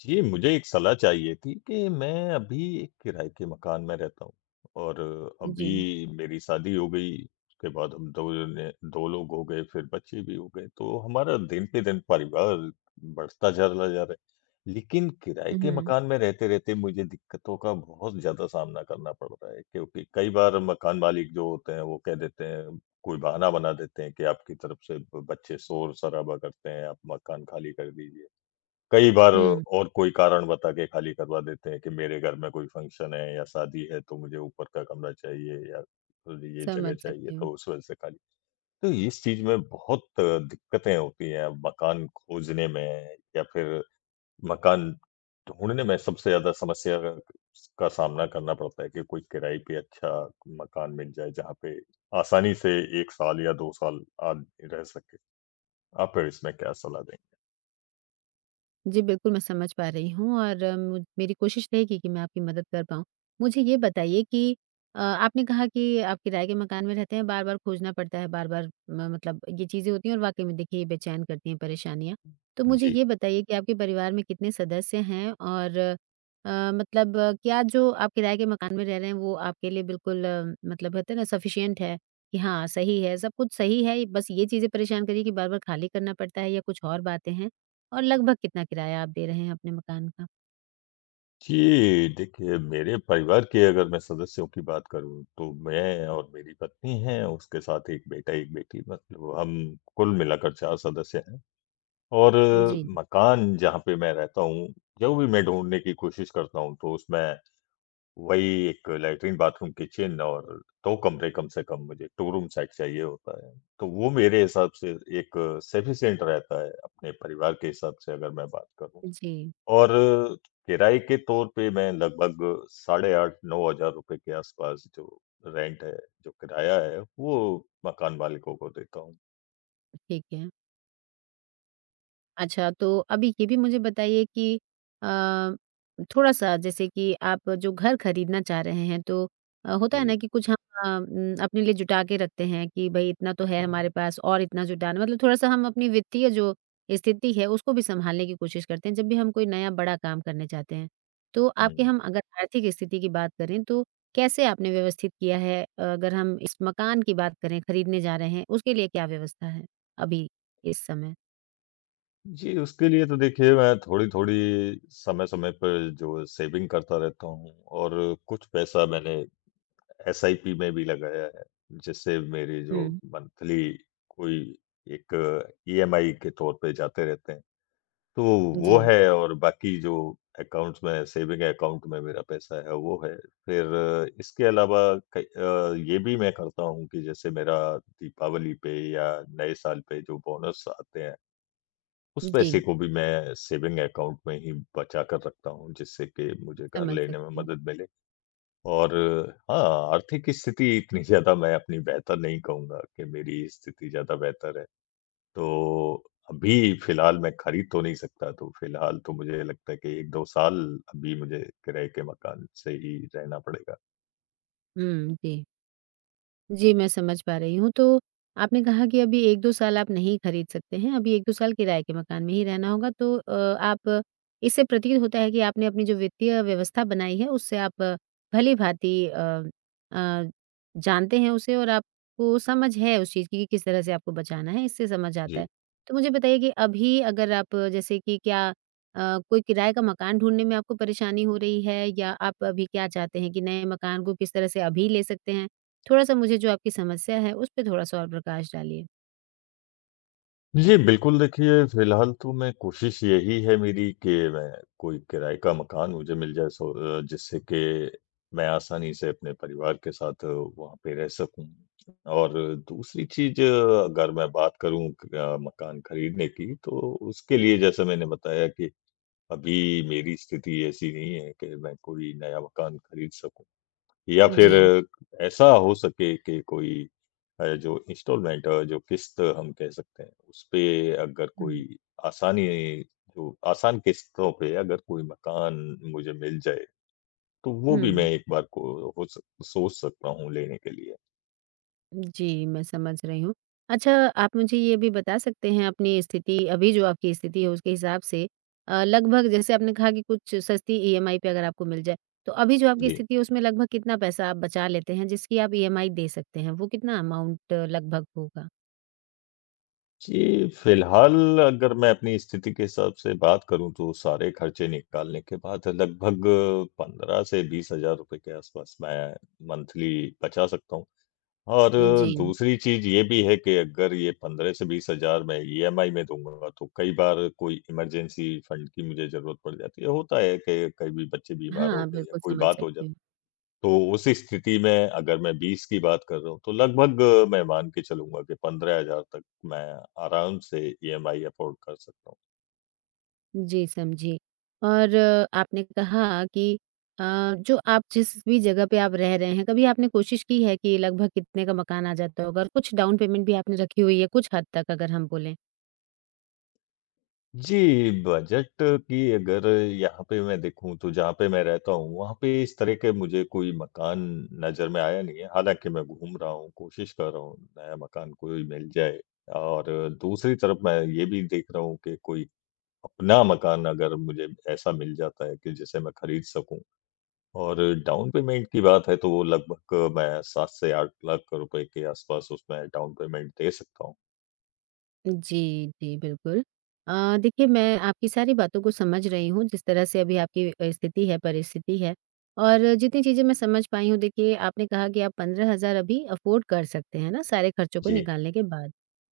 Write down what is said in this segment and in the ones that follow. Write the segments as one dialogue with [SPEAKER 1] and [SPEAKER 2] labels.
[SPEAKER 1] जी, मुझे एक सलाह चाहिए थी कि मैं अभी एक किराए के मकान में रहता हूँ और
[SPEAKER 2] अ,
[SPEAKER 1] अभी
[SPEAKER 2] जी।
[SPEAKER 1] मेरी शादी हो गई उसके बाद हम दोने 2 लोग हो गए, फिर बच्चे भी हो गए तो हमारा दिन पे दिन परिवार बढ़ता चला जा रहा है। लेकिन किराए के
[SPEAKER 2] उहुँ।
[SPEAKER 1] मकान में रहते-रहते मुझे दिक्कतों का बहुत ज़्यादा सामना करना पड़ रहा है क्योंकि कई बार मकान मालिक जो होते हैं वो कह देते हैं कोई बहाना बना देते हैं कि आपकी तरफ से ब बच्चे शोर-शराबा करते हैं, आप मकान खाली कर दीजिए। कई बार
[SPEAKER 2] हुँ।
[SPEAKER 1] और कोई कारण बता के खाली करवा देते हैं कि मेरे घर में कोई फ़ंक्शन है या शादी है तो मुझे ऊपर का कमरा चाहिए या अ, ये जगह
[SPEAKER 2] समझ
[SPEAKER 1] चाहिए
[SPEAKER 2] सकती हूँ।
[SPEAKER 1] तो उस वजह से खाली। तो इस चीज़ में बहुत दिक्कतें होती हैं मकान खोजने में या फिर मकान ढूँढने में सबसे ज़्यादा समस्या का, का सामना करना पड़ता है कि कोई किराए पे अच्छा मकान मिल जाए जहाँ पे आसानी से 1 साल या 2 साल आदमी रह सके। आप इसमें क्या सलाह देंगे?
[SPEAKER 2] जी बिल्कुल, मैं समझ पा रही हूँ और अम, मेरी कोशिश रहेगी कि मैं आपकी मदद कर पाऊँ। मुझे ये बताइए कि अ आपने कहा कि आप किराए के मकान में रहते हैं, बार-बार खोजना पड़ता है बार-बार म मतलब ये चीज़ें होती हैं और वाक़ई में देखिए बेचैन करती हैं परेशानियाँ, तो मुझे
[SPEAKER 1] जी।
[SPEAKER 2] ये बताइए कि आपके परिवार में कितने सदस्य हैं और अ, मतलब क्या जो आप किराए के मकान में रह रहे हैं वो आपके लिए बिल्कुल अम, मतलब होते हैं ना सफ़िशिएंट है, कि हाँ सही है, सब कुछ सही है बस ये चीज़ें परेशान कर रही हैं कि बार-बार खाली करना पड़ता है या कुछ और बातें हैं और लगभग कितना किराया आप दे रहे हैं अपने मकान का?
[SPEAKER 1] जी देखिए, मेरे परिवार के अगर मैं सदस्यों की बात करूँ तो मैं और मेरी पत्नी हैं, उसके साथ एक बेटा एक बेटी। मतलब हम कुल मिलाकर 4 सदस्य हैं और
[SPEAKER 2] जी।
[SPEAKER 1] मकान जहाँ पे मैं रहता हूँ जो भी मैं ढूँढने की कोशिश करता हूँ तो उसमें वही एक लैट्रिन, बाथरूम, किचन और 2 कमरे कम से कम मुझे 2 रूम सेट चाहिए होता है। तो वो मेरे हिसाब से एक सफ़िशिएंट रहता है अपने परिवार के हिसाब से अगर मैं बात करूँ।
[SPEAKER 2] उ, जी।
[SPEAKER 1] और किराए के तौर पे मैं लगभग साढ़े 8-9 हज़ार के आस-पास जो रेंट है जो किराया है वो मकान मालिकों को देता हूँ।
[SPEAKER 2] अ, ठीक है। अच्छा, तो अभी ये भी मुझे बताइए कि अ, थोड़ा-सा जैसे कि आप जो घर ख़रीदना चाह रहे हैं तो अ, होता है
[SPEAKER 1] जी।
[SPEAKER 2] ना, कि कुछ ह अ, हम अपने लिए जुटा के रखते हैं कि भई इतना तो है हमारे पास और इतना जुटाना है। मतलब थोड़ा-सा हम अपनी वित्तीय जो स्थिति है उसको भी संभालने की कोशिश करते हैं जब भी हम कोई नया बड़ा काम करने चाहते हैं। तो आपके
[SPEAKER 1] हुँ।
[SPEAKER 2] हम अगर आर्थिक स्थिति की बात करें, तो कैसे आपने व्यवस्थित किया है, अ, अगर हम इस मकान की बात करें ख़रीदने जा रहे हैं उसके लिए क्या व्यवस्था है अभी इस समय?
[SPEAKER 1] जी, उसके लिए तो देखिए मैं थोड़ी-थोड़ी समय-समय पे जो सेविंग करता रहता हूँ। और कुछ पैसा मैंने एसआईपी में भी लगाया है जिससे मेरे जो
[SPEAKER 2] हुँ।
[SPEAKER 1] मंथली कोई एक ईएमआई के तौर पे जाते रहते हैं। तो
[SPEAKER 2] उ,
[SPEAKER 1] वो
[SPEAKER 2] जी।
[SPEAKER 1] है और बाकी जो अकाउंट्स में सेविंग अकाउंट में मेरा पैसा है वो है। फ़िर इसके अलावा कई अ, ये भी मैं करता हूँ कि जैसे मेरा दीपावली पे या नए साल पे जो बोनस आते हैं। उस पैसे
[SPEAKER 2] जी।
[SPEAKER 1] को भी मैं सेविंग अकाउंट में ही बचा कर रखता हूँ जिससे कि मुझे घर
[SPEAKER 2] समझ
[SPEAKER 1] लेने में
[SPEAKER 2] सकती हूँ।
[SPEAKER 1] मदद मिले। और हाँ, आर्थिक स्थिति इतनी ज़्यादा मैं अपनी बेहतर नहीं कहूँगा कि मेरी स्थिति ज़्यादा बेहतर है। तो अभी फ़िलहाल मैं खरीद तो नहीं सकता तो फ़िलहाल तो मुझे लगता है कि 1-2 साल अभी मुझे किराए के मकान से ही रहना पड़ेगा।
[SPEAKER 2] हुँ, जी। जी, मैं समझ पा रही हूँ। तो आपने कहा कि अभी 1-2 साल आप नहीं खरीद सकते हैं। अभी 1-2 साल किराए के मकान में ही रहना होगा। तो अ, आप इससे प्रतीत होता है कि आपने अपनी जो वित्तीय व्यवस्था बनाई है उससे आप भली-भाँति अ अ, जानते हैं उसे। और आपको समझ है उस चीज़ की कि किस तरह से आपको बचाना है इससे समझ आता
[SPEAKER 1] जी।
[SPEAKER 2] है। तो मुझे बताइए कि अभी अगर आप जैसे कि क्या अ, कोई किराए का मकान ढूँढने में आपको परेशानी हो रही है? या आप अभी क्या चाहते हैं कि नए मकान को किस तरह से अभी ले सकते हैं। थोड़ा-सा मुझे जो आपकी समस्या है उस पे थोड़ा-सा और प्रकाश डालिए?
[SPEAKER 1] जी, बिल्कुल, देखिए फिलहाल तो मैं कोशिश यही है मेरी कि मैं कोई किराए का मकान मुझे मिल जाए सो जिससे कि मैं आसानी से अपने परिवार के साथ वहाँ पे रह सकूँ और दूसरी चीज़ अगर मैं बात करूँ मकान खरीदने की तो उसके लिए जैसे मैंने बताया कि, अभी मेरी स्थिति ऐसी नहीं है कि मैं कोई नया मकान खरीद सकूँ या फिर
[SPEAKER 2] जी।
[SPEAKER 1] ऐसा हो सके कि कोई अ, जो इन्सटॉलमेंट जो किश्त हम कह सकते हैं उस पे अगर कोई
[SPEAKER 2] हुँ।
[SPEAKER 1] आसानी जो आसान किश्तों पे अगर कोई मकान मुझे मिल जाए, तो वो भी मैं
[SPEAKER 2] हुँ।
[SPEAKER 1] एक बार को अ, हो सोच सकता हूँ लेने के लिए।
[SPEAKER 2] उ, जी मैं समझ रही हूँ। अच्छा आप मुझे यह भी बता सकते हैं अपनी स्थिति अभी जो आपकी स्थिति है उसके हिसाब से अ लगभग जैसे आपने कहा कि कुछ सस्ती इएमआई पर अगर आपको मिल जाए तो अभी जो आपकी
[SPEAKER 1] जी।
[SPEAKER 2] स्थिति है उसमें लगभग कितना पैसा आप बचा लेते हैं जिसकी आप इएमआई दे सकते हैं। वो कितना अमाउंट लगभग होगा?
[SPEAKER 1] जी, फिलहाल अगर मैं अपनी स्थिति के हिसाब से बात करूँ तो सारे खर्चे निकालने के बाद लगभग 15 से ₹20,000 के आसपास मैं मंथली बचा सकता हूँ और
[SPEAKER 2] जी।
[SPEAKER 1] दूसरी चीज़ ये भी है कि अगर ये 15 से 20,000 मैं इएमआई में दूँगा तो कई बार कोई इमरजेंसी फंड की मुझे ज़रूरत पड़ जाती है। होता है कि कभी बच्चे बीमार हो
[SPEAKER 2] हाँ,
[SPEAKER 1] गए या
[SPEAKER 2] बिल्कुल
[SPEAKER 1] कोई
[SPEAKER 2] समझ
[SPEAKER 1] बात हो
[SPEAKER 2] सकती
[SPEAKER 1] जाती
[SPEAKER 2] हूँ।
[SPEAKER 1] तो उसी स्थिति में अगर मैं 20 की बात कर रहा हूँ तो लगभग मैं मान के चलूँगा कि ₹15,000 तक मैं आराम से इएमआई अफ़ोर्ड कर सकता हूँ।
[SPEAKER 2] जी, समझी और आपने कहा कि अ, जो आप जिस भी जगह पे आप रह रहे हैं कभी आपने कोशिश की है कि लगभग कितने का मकान आ जाता होगा। कुछ डाउन पेमेंट भी आपने रखी हुई है, कुछ हद तक अगर हम बोलें?
[SPEAKER 1] जी, बजट की अगर यहाँ पे मैं देखूँ तो जहाँ पे मैं रहता हूँ वहाँ पे इस तरह के मुझे कोई मकान नज़र में आया नहीं है, हालाँकि मैं घूम रहा हूँ कोशिश कर रहा हूँ नया मकान कोई मिल जाए। और दूसरी तरफ़ मैं ये भी देख रहा हूँ कि कोई अपना मकान अगर मुझे ऐसा मिल जाता है कि जिसे मैं खरीद सकूँ और डाउन पेमेंट की बात है तो वो लगभग मैं 7 से 8 लाख रुपए के आस-पास उसमें डाउन पेमेंट दे सकता हूँ।
[SPEAKER 2] जी, जी, बिल्कुल अ, देखिए मैं आपकी सारी बातों को समझ रही हूँ जिस तरह से अभी आपकी अ, स्थिति है, परिस्थिति है और जितनी चीज़ें मैं समझ पाई हूँ देखिए, आपने कहा कि आप 15 हज़ार अभी अफोर्ड कर सकते हैं, है ना? सारे खर्चों को
[SPEAKER 1] जी।
[SPEAKER 2] निकालने के बाद।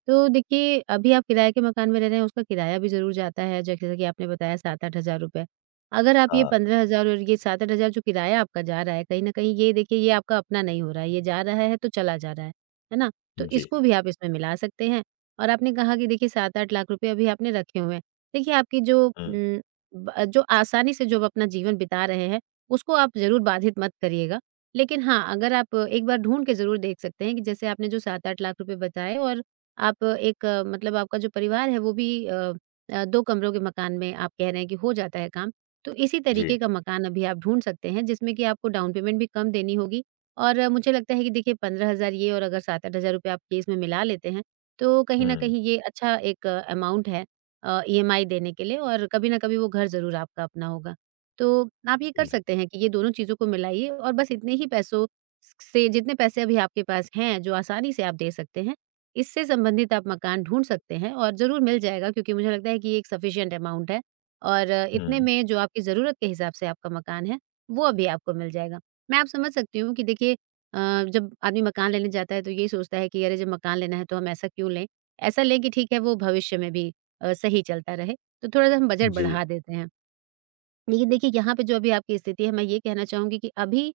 [SPEAKER 2] तो देखिए, अभी आप किराए के मकान में रह रहे हैं उसका किराया भी ज़रूर जाता है जैसे कि आपने बताया 7-8 हज़ार रुपए, अगर आप ये
[SPEAKER 1] हाँ।
[SPEAKER 2] 15,000 और ये 7-8 हज़ार रुपए जो किराया आपका जा रहा है कहीं न कहीं, ये देखिए, ये आपका अपना नहीं हो रहा है, ये जा रहा है तो चला जा रहा है, है ना? तो
[SPEAKER 1] जी।
[SPEAKER 2] इसको भी आप इसमें मिला सकते हैं। और आपने कहा कि 7-8 लाख अभी आपने रखे हुए हैं देखिए, आपकी जो
[SPEAKER 1] हुँ।
[SPEAKER 2] उम, ब जो आसानी से जो अपना जीवन बिता रहे हैं, उसको आप ज़रूर बाधित मत करिएगा। लेकिन हाँ, अगर आप एक बार ढूँढ के ज़रूर देख सकते हैं कि जैसे आपने जो 7-8 हज़ार रुपए लाख बताए और आप एक मतलब आपका जो परिवार है, वे भी अ अ, 2 कमरों के मकान में आप कह रहे हैं कि हो जाता है काम, तो इसी
[SPEAKER 1] जी।
[SPEAKER 2] तरीके का मकान अभी आप ढूँढ सकते हैं जिसमें कि आपको डाउन पेमेंट भी कम देनी होगी और मुझे लगता है कि 15 हज़ार रुपए ये और अगर 7-8 हज़ार रुपए आप केस में मिला लेते हैं, तो कहीं न
[SPEAKER 1] हुँ।
[SPEAKER 2] कहीं ये अच्छा एक अमाउन्ट है अ, ईएमआई देने के लिए और कभी ना कभी वे घर ज़रूर आपका अपना होगा। तो आप ये कर सकते हैं कि ये दोनों चीज़ों को मिलाइए और बस इतने ही पैसों स से जितने पैसे अभी आपके पास हैं, जो आसानी से आप दे सकते हैं, इससे संबंधित आप मकान ढूँढ सकते हैं और ज़रूर मिल जाएगा क्योंकि मुझे लगता है कि ये एक सफिशन्ट अमाउन्ट है और इतने
[SPEAKER 1] हुँ।
[SPEAKER 2] में जो आपकी ज़रूरत के हिसाब से आपका मकान है, वो अभी आपको मिल जाएगा। मैं आप समझ सकती हूँ कि देखिए अ, जब आदमी मकान लेने जाता है तो ये सोचता है कि अरे जब मकान लेना है तो हम ऐसा क्यों लें? ऐसा लें कि ठीक है, वे भविष्य में भी अ, सही चलता रहें, तो थोड़ा-सा हम बजट
[SPEAKER 1] जी।
[SPEAKER 2] बढ़ा देते हैं। लेकिन देखिए, यहाँ पे जो अभी आपकी स्थिति है मैं ये कहना चाहूँगी कि अभी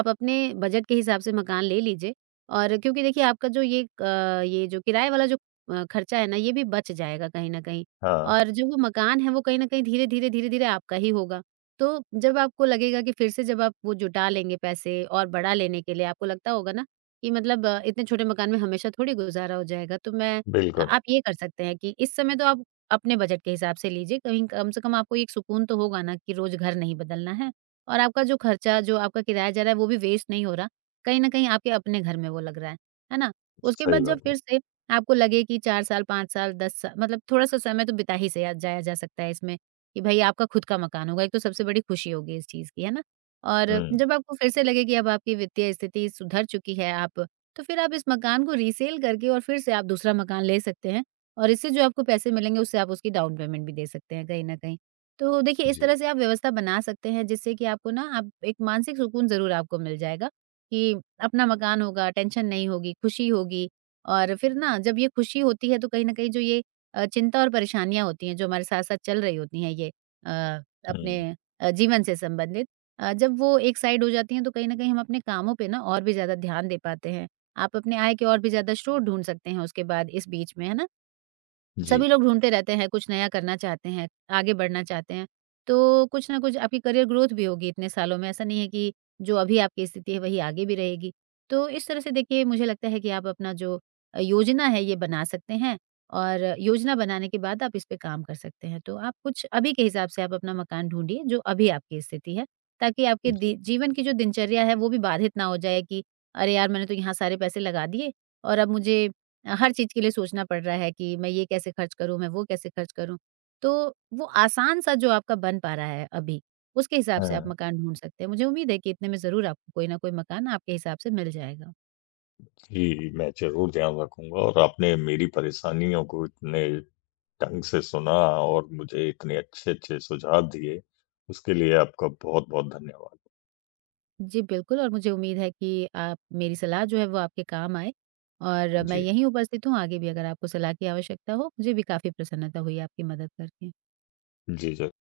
[SPEAKER 2] आप अपने बजट के हिसाब से मकान ले लीजिए और क्योंकि देखिए आपका जो ये क ये किराए वाला जो अ, खर्चा है ना, ये भी बच जाएगा कहीं न कहीं।
[SPEAKER 1] हाँ।
[SPEAKER 2] और जो मकान है वे कहीं न कहीं धीरे-धीरे, धीरे-धीरे आपका ही होगा, तो जब आपको लगेगा कि फिर से जब आप वो जुटा लेंगे पैसे और बड़ा लेने के लिए आपको लगता होगा ना, कि मतलब इतने छोटे मकान में हमेशा थोड़ी गुज़ारा हो जाएगा तो मैं
[SPEAKER 1] बिल्कुल।
[SPEAKER 2] आप ये कर सकते हैं कि इस समय तो आप अपने बजट के हिसाब से लीजिए, कहीं कम से कम आपको एक सुकून तो होगा ना कि रोज़ घर नहीं बदलना है और आपका जो खर्चा, जो आपका किराया जा रहा है वे भी वेस्ट नहीं हो रहा, कहीं न कहीं आपके अपने घर में वे लग रहा है, है ना? उसके
[SPEAKER 1] सही
[SPEAKER 2] बाद जब
[SPEAKER 1] बात है।
[SPEAKER 2] फिर से आपको लगे कि 4 साल, 5 साल, 10 साल मतलब थोड़ा-सा समय तो बिता ही सिया जाया जा सकता है इसमें कि भाई आपका खुद का मकान होगा, एक तो सबसे बड़ी खुशी होगी इस चीज़ की, है ना? और
[SPEAKER 1] हुँ।
[SPEAKER 2] जब आपको फिर से लगे कि अब आपकी वित्तीय स्थिति सुधर चुकी है, आप तो फिर आप इस मकान को रिसेल करके और फिर से आप दूसरा मकान ले सकते हैं और इससे जो आपको पैसे मिलेंगे, उससे आप उसकी डाउन पेमेंट भी दे सकते हैं कहीं न कहीं। तो देखिए, इस
[SPEAKER 1] जी।
[SPEAKER 2] तरह से आप व्यवस्था बना सकते हैं जिससे कि आपको ना आप एक मानसिक सुकून ज़रूर आपको मिल जाएगा, कि अपना मकान होगा, टेंशन नहीं होगी, खुशी होगी और फिर ना जब ये खुशी होती है तो कहीं न कहीं जो ये अ, चिंता और परेशानियाँ होती हैं, जो हमारे साथ-साथ चल रही होती हैं ये अ,
[SPEAKER 1] हुँ।
[SPEAKER 2] अपने अ, जीवन से संबंधित अ, जब वे एक साइड हो जाती हैं तो कहीं न कहीं हम अपने कामों पर और भी ज़्यादा ध्यान दे पाते हैं, आप अपने आय के और भी ज़्यादा स्रोत ढूँढ सकते हैं उसके बाद इस बीच में, है ना?
[SPEAKER 1] जी।
[SPEAKER 2] सभी लोग ढूँढते रहते हैं, कुछ नया करना चाहते हैं, आगे बढ़ना चाहते हैं, तो कुछ ना कुछ आपकी करियर ग्रोथ भी होगी इतने सालों में ऐसा नहीं है कि जो अभी आपकी स्थिति है, वही आगे भी रहेगी। तो इस तरह से देखिए, मुझे लगता है कि आप अपना जो अ, योजना है ये बना सकते हैं और योजना बनाने के बाद आप इस पे काम कर सकते हैं तो आप कुछ अभी के हिसाब से आप अपना मकान ढूँढिए जो अभी आपकी स्थिति है, ताकि आपके
[SPEAKER 1] जी।
[SPEAKER 2] दी जीवन की जो दिनचर्या है वे भी बाधित ना हो जाए कि अरे यार! मैंने तो यहाँ सारे पैसे लगा दिए और अब मुझे अ, हर चीज़ के लिए सोचना पड़ रहा है कि मैं ये कैसे खर्च करूँ, मैं वे कैसे खर्च करूँ। तो वे आसान सा जो आपका बन पा रहा है अभी, उसके हिसाब से आप
[SPEAKER 1] हुँ।
[SPEAKER 2] मकान ढूँढ सकते हैं, मुझे उम्मीद है कि इतने में ज़रूर आपको कोई ना कोई मकान आपके हिसाब से मिल जाएगा।
[SPEAKER 1] जी, मैं ज़रूर ध्यान रखूँगा और आपने मेरी परेशानियों को इतने ढँग से सुना और मुझे इतने अच्छे-अच्छे सुझाव दिए, उसके लिए आपका बहुत-बहुत धन्यवाद।
[SPEAKER 2] जी, बिल्कुल। और मुझे उम्मीद है कि आप मेरी सलाह जो है वे आपके काम आए और मैं
[SPEAKER 1] जी।
[SPEAKER 2] यहीं उपस्थित हूँ, आगे भी अगर आपको सलाह की आवश्यकता हो मुझे भी काफ़ी प्रसन्नता हुई आपकी मदद करके।
[SPEAKER 1] जी, जर